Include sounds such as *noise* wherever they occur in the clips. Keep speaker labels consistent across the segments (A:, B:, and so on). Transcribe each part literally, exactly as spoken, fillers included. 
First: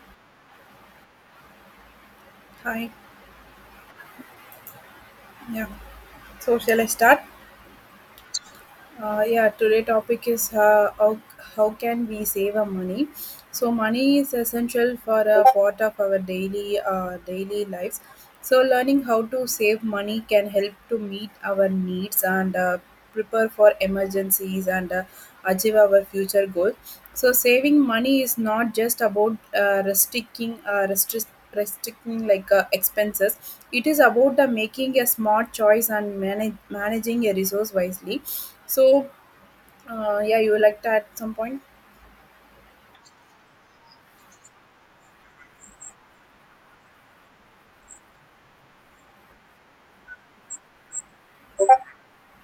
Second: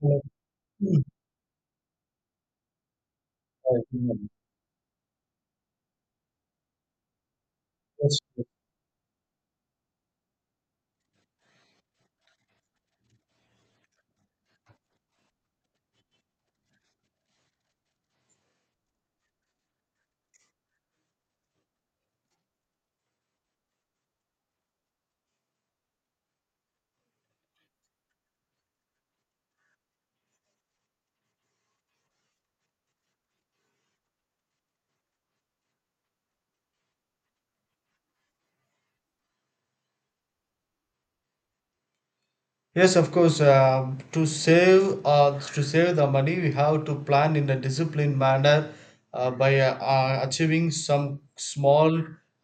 A: Yes,
B: Hi. Yeah. So shall I start? Uh, yeah. Today topic is uh, how how can we save our money? So money is essential for a part of our daily uh, daily lives. So learning how to save money can help to meet our needs and uh, prepare for emergencies and uh, achieve our future goals. So saving money is not just about uh, restricting, uh, restric- restricting like uh, expenses. It is about the making a smart choice and manage, managing a resource wisely. So uh, yeah, you would like to add some point?
A: Yes, of course. Uh, to save uh, to save the money, we have to plan in a disciplined manner uh, by uh, uh, achieving some small,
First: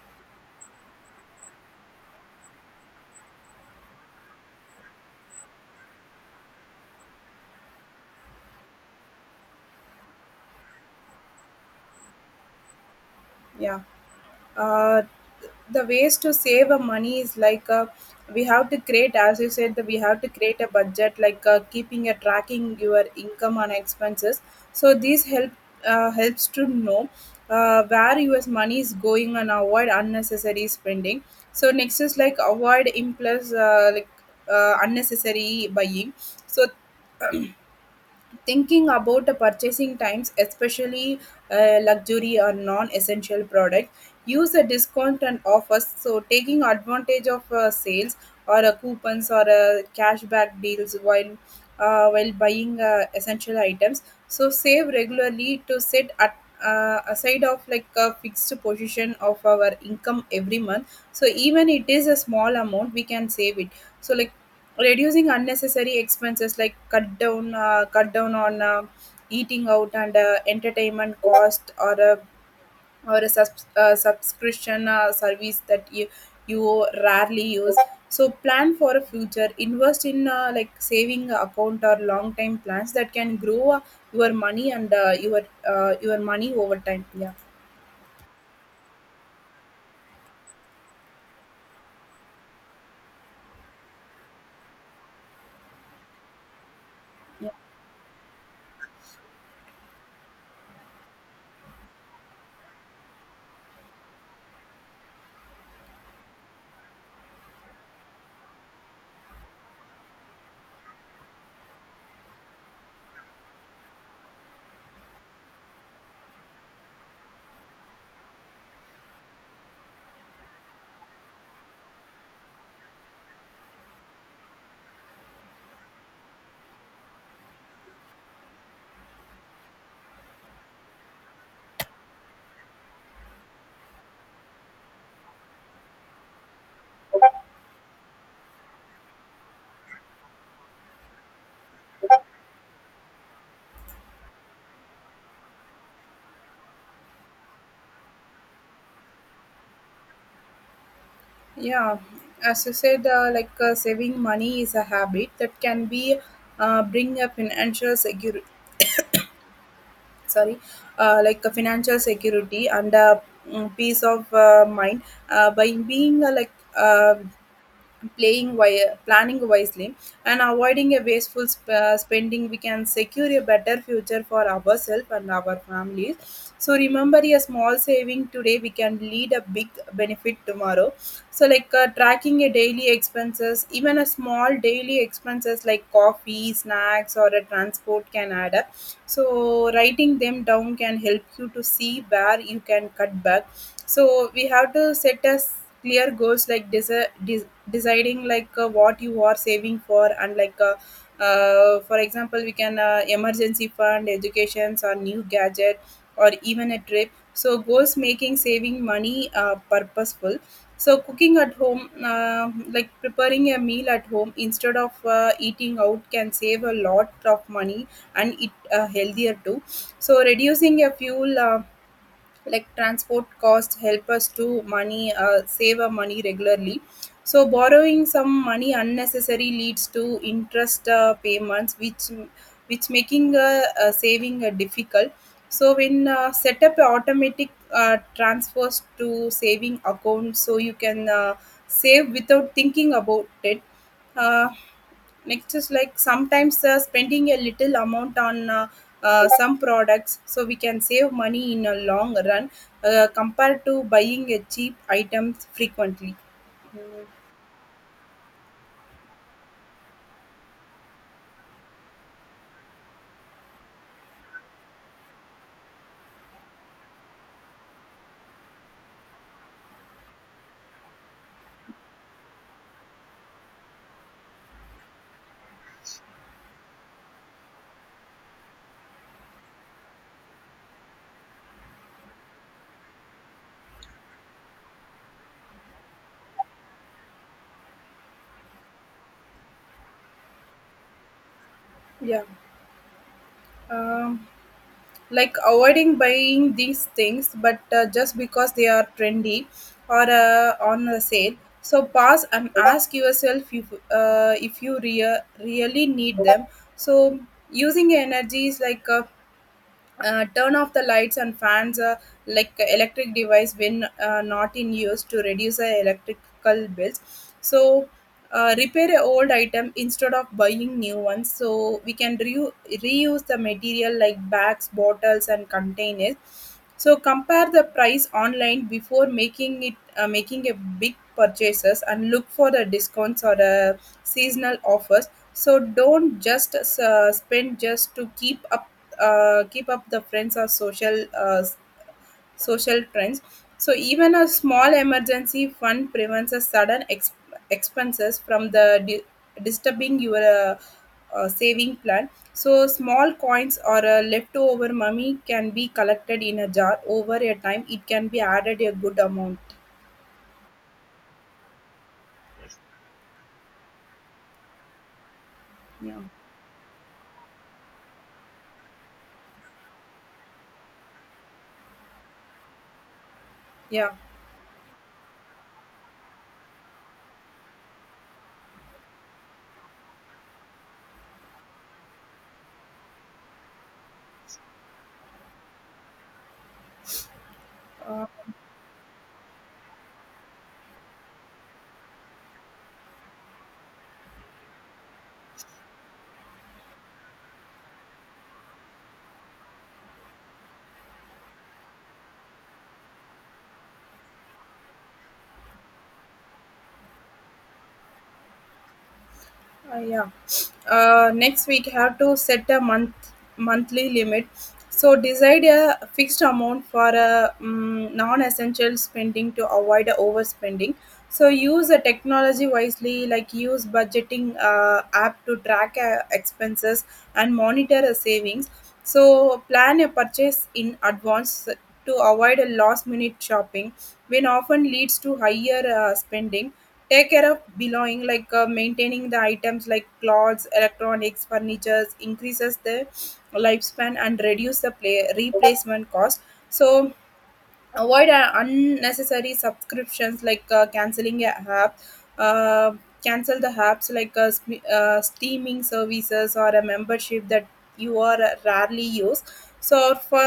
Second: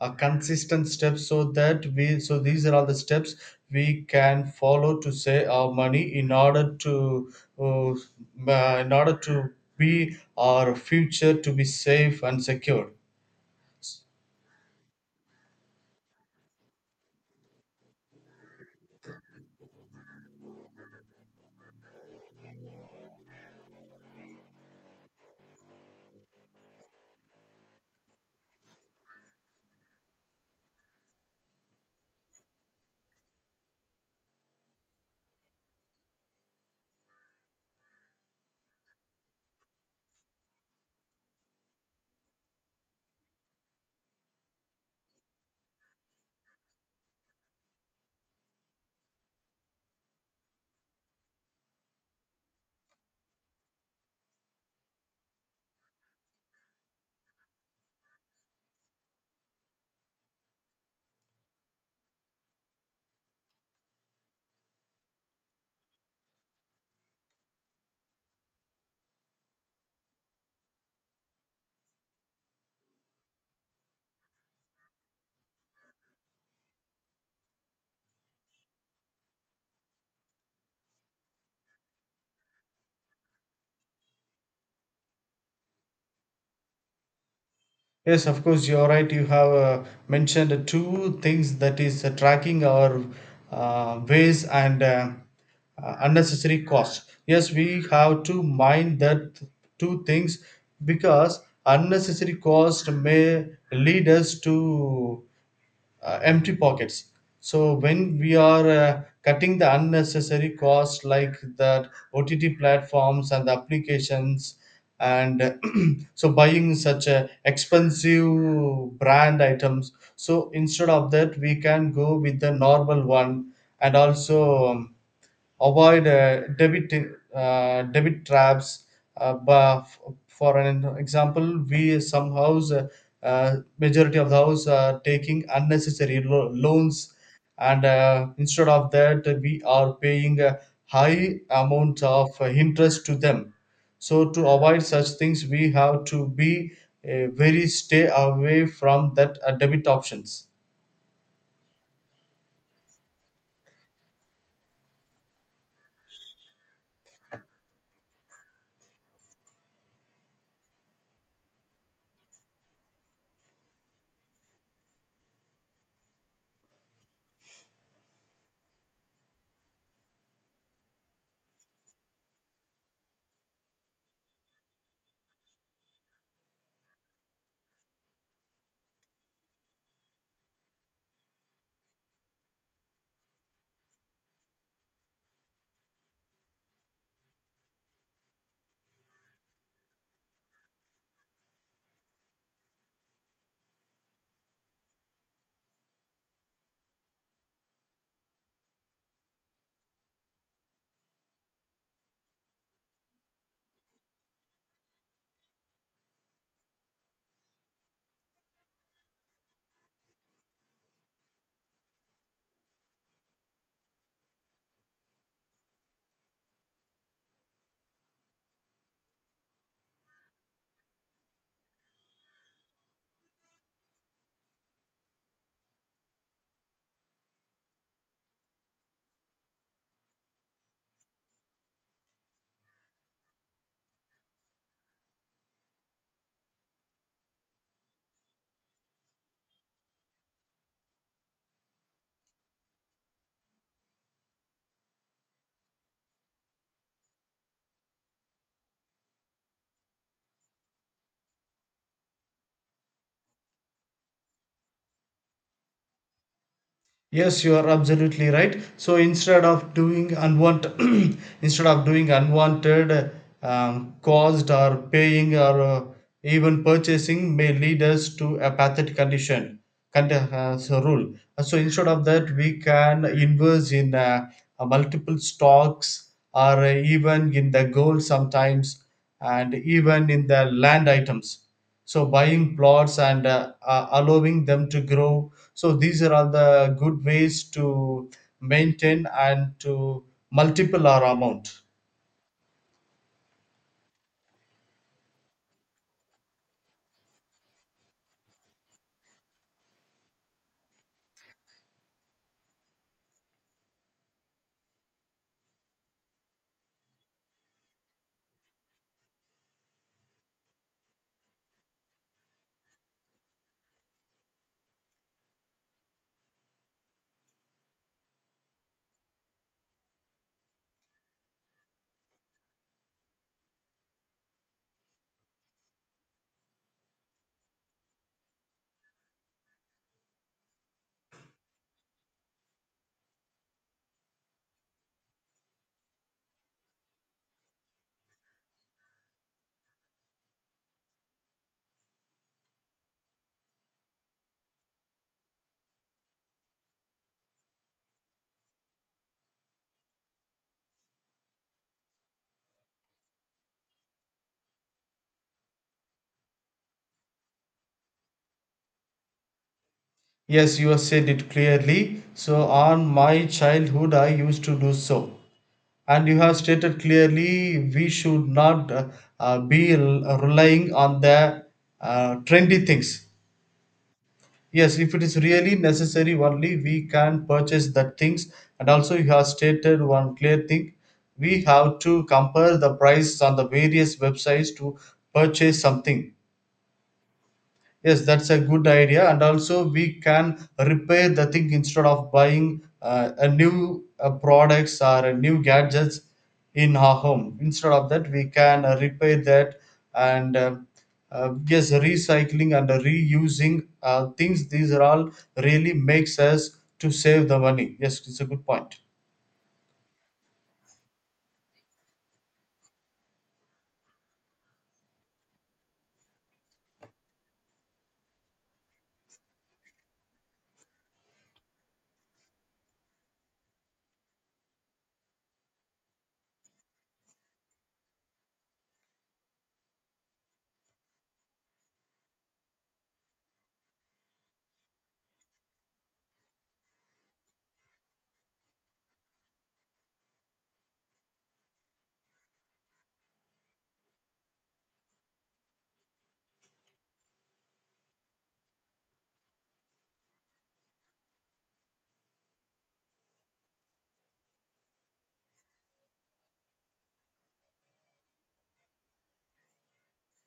A: uh, consistent steps. So that we so these are all the steps we can follow to save our money in order to uh, uh, in order to be our future to be safe and secure.
B: Yeah. uh, the ways to save a money is like uh, we have to create, as you said, that we have to create a budget, like uh, keeping a tracking your income and expenses, so this help uh, helps to know uh, where your money is going and avoid unnecessary spending. So next is like avoid impulse, uh, like uh, unnecessary buying. So thinking about the purchasing times, especially uh, luxury or non-essential products, use a discount and offers, so taking advantage of uh, sales or uh, coupons or uh, cashback deals while uh, while buying uh, essential items. So save regularly to set at uh, aside of like a fixed position of our income every month, so even it is a small amount we can save it. So like reducing unnecessary expenses, like cut down uh, cut down on uh, eating out and uh, entertainment cost, or a or a subs- uh, subscription uh, service that you you rarely use. So plan for a future, invest in uh, like saving account or long time plans that can grow uh, your money, and uh, your uh, your money over time. Yeah.
A: Yes, of course, you're right. You have uh, mentioned two things, that is uh, tracking our uh, ways and uh, uh, unnecessary cost.
B: Yeah.
A: Yes, we have to mind that two things, because unnecessary cost may lead us to uh, empty pockets. So when we are uh, cutting the unnecessary costs like the O T T platforms and the applications, and *clears throat* so buying such uh, expensive brand items, so instead of that we can go with the normal one. And also. Um, avoid uh, debit uh, debit traps. Uh, but f- for an example, we some house uh, uh, majority of the house are taking unnecessary lo- loans, and uh, instead of that, we are paying a high amount of uh, interest to them. So to avoid such things, we have to be uh, very stay away from that uh, debit options.
B: Yeah, as you said, uh, like uh, saving money is a habit that can be uh, bring a financial secure, sorry, uh, like a financial security and a mm, peace of uh, mind uh, by being uh, like uh, playing wi- planning wisely and avoiding a wasteful sp- uh, spending. We can secure a better future for ourselves and our families. So remember, a small saving today we can lead a big benefit tomorrow. So like uh, tracking a daily expenses, even a small daily expenses like coffee, snacks, or a transport can add up. So writing them down can help you to see where you can cut back. So we have to set us clear goals like desi- de- deciding like uh, what you are saving for, and like uh, uh, for example, we can uh, emergency fund, educations, or new gadget or even a trip. So goals making saving money uh, purposeful. So cooking at home, uh, like preparing a meal at home instead of uh, eating out can save a lot of money, and it uh, healthier too. So reducing a fuel uh, like transport cost, help us to money uh, save our money regularly. So borrowing some money unnecessary leads to interest uh, payments, which which making uh, uh, saving uh, difficult. So when uh, set up automatic uh, transfers to saving account, so you can uh, save without thinking about it. uh, Next is like sometimes uh, spending a little amount on uh, uh, some products, so we can save money in a long run uh, compared to buying a cheap items frequently.
A: Yes, you are absolutely right. So instead of doing unwanted, *clears throat* instead of doing unwanted um, caused or paying or uh, even purchasing may lead us to a pathetic condition. Con- uh, so rule. Uh, So instead of that, we can invest in uh, uh, multiple stocks or uh, even in the gold sometimes, and even in the land items. So buying plots and uh, uh, allowing them to grow, so these are all the good ways to maintain and to multiple our amount.
B: Yeah. um, like avoiding buying these things but uh, just because they are trendy or uh, on a sale. So pause and ask yourself if uh, if you rea- really need them. So using energy is like a uh, turn off the lights and fans, uh, like electric device when uh, not in use to reduce the electrical bills. So uh, repair a old item instead of buying new ones, so we can reu- reuse the material like bags, bottles, and containers. So compare the price online before making it uh, making a big purchases and look for the discounts or the seasonal offers. So don't just uh, spend just to keep up, uh, keep up the friends or social uh, s- social trends. So even a small emergency fund prevents a sudden ex- expenses from the di- disturbing your uh, uh, saving plan. So small coins or uh, leftover money can be collected in a jar over a time. It can be added a good amount.
A: Yes, you have said it clearly. So on my childhood, I used to do so.
B: Yeah,
A: And you have stated clearly we should not uh, uh, be rel- relying on the uh, trendy things.
B: yeah.
A: Yes, if it is really necessary only, we can purchase that things. And also, you have stated one clear thing. We have to compare the price on the various websites to purchase something. Yes,
B: Uh,
A: that's a good idea. And also, we can repair the thing instead of buying uh, a new uh, products or a new gadgets in our home. Instead of that, we can uh, repair that and uh, uh, yes, recycling and reusing uh, things. These are all really makes us to save the money. Yes, it's a good point.
B: Uh, yeah. Uh, next week have to set a month monthly limit. So decide a fixed amount for a mm non-essential spending to avoid a overspending. So use the technology wisely, like use budgeting uh, app to track uh, expenses and monitor a savings. So plan a purchase in advance to avoid a last-minute shopping, which often leads to higher uh, spending. Take care of belonging, like uh, maintaining the items like clothes, electronics, furnitures increases the lifespan and reduce the play- replacement cost. So avoid uh, unnecessary subscriptions, like uh, canceling a app, uh, cancel the apps like uh, sp- uh, streaming services or a membership that you are uh, rarely use. So for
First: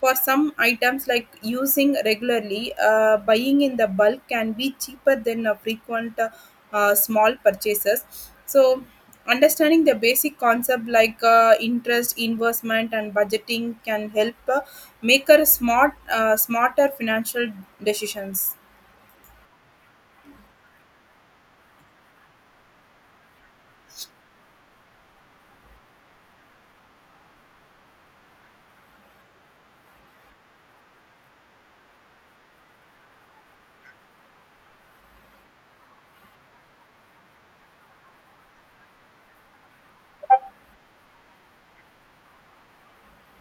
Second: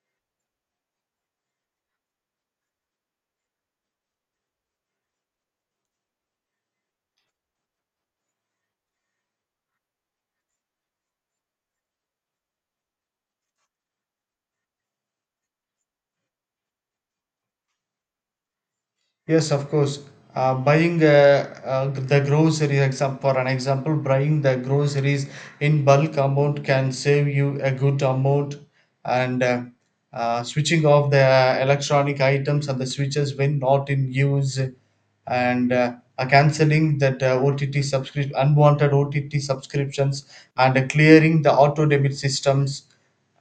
B: for some items like using regularly, uh, buying in the bulk can be cheaper than uh, frequent uh, uh, small purchases. So understanding the basic concept like uh, interest, investment, and budgeting can help uh, make her smart uh, smarter financial decisions.
A: Yes, of course. Uh, buying uh, uh, the groceries, except for an example, buying the groceries in bulk amount can save you a good amount, and uh, uh, switching off the electronic items and the switches when not in use, and uh, uh, cancelling that uh, O T T subscription, unwanted O T T subscriptions, and uh, clearing the auto debit systems.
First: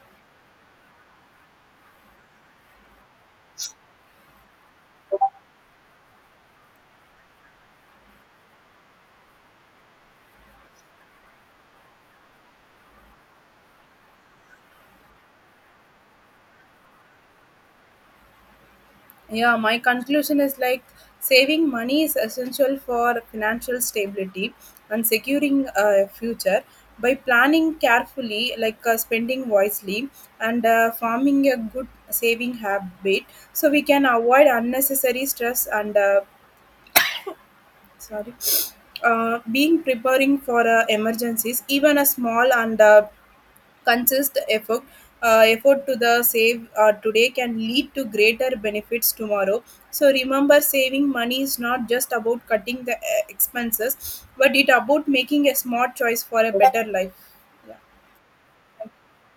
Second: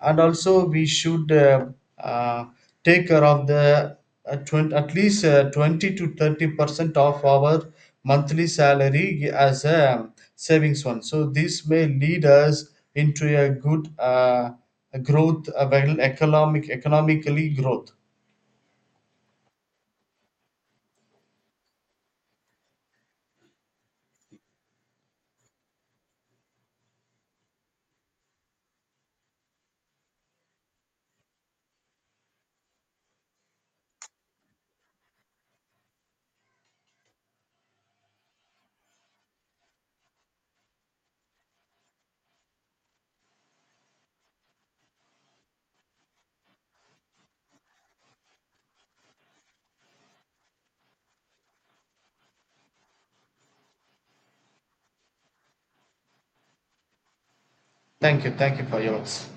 A: And also, we should uh, uh, take care of the uh, twenty, at least uh, twenty to thirty percent of our monthly salary as a savings one. So this may lead us into a good uh, growth, a well economic, economically growth.
B: Yeah, my conclusion is like saving money is essential for financial stability and securing a future by planning carefully, like uh, spending wisely and uh, forming a good saving habit. So we can avoid unnecessary stress and uh, sorry, uh, being preparing for uh, emergencies. Even a small and uh, consist effort uh, effort to the save uh, today can lead to greater benefits tomorrow. So remember, saving money is not just about cutting the uh, expenses, but it about making a smart choice for a better life.
A: Thank you, thank you for yours.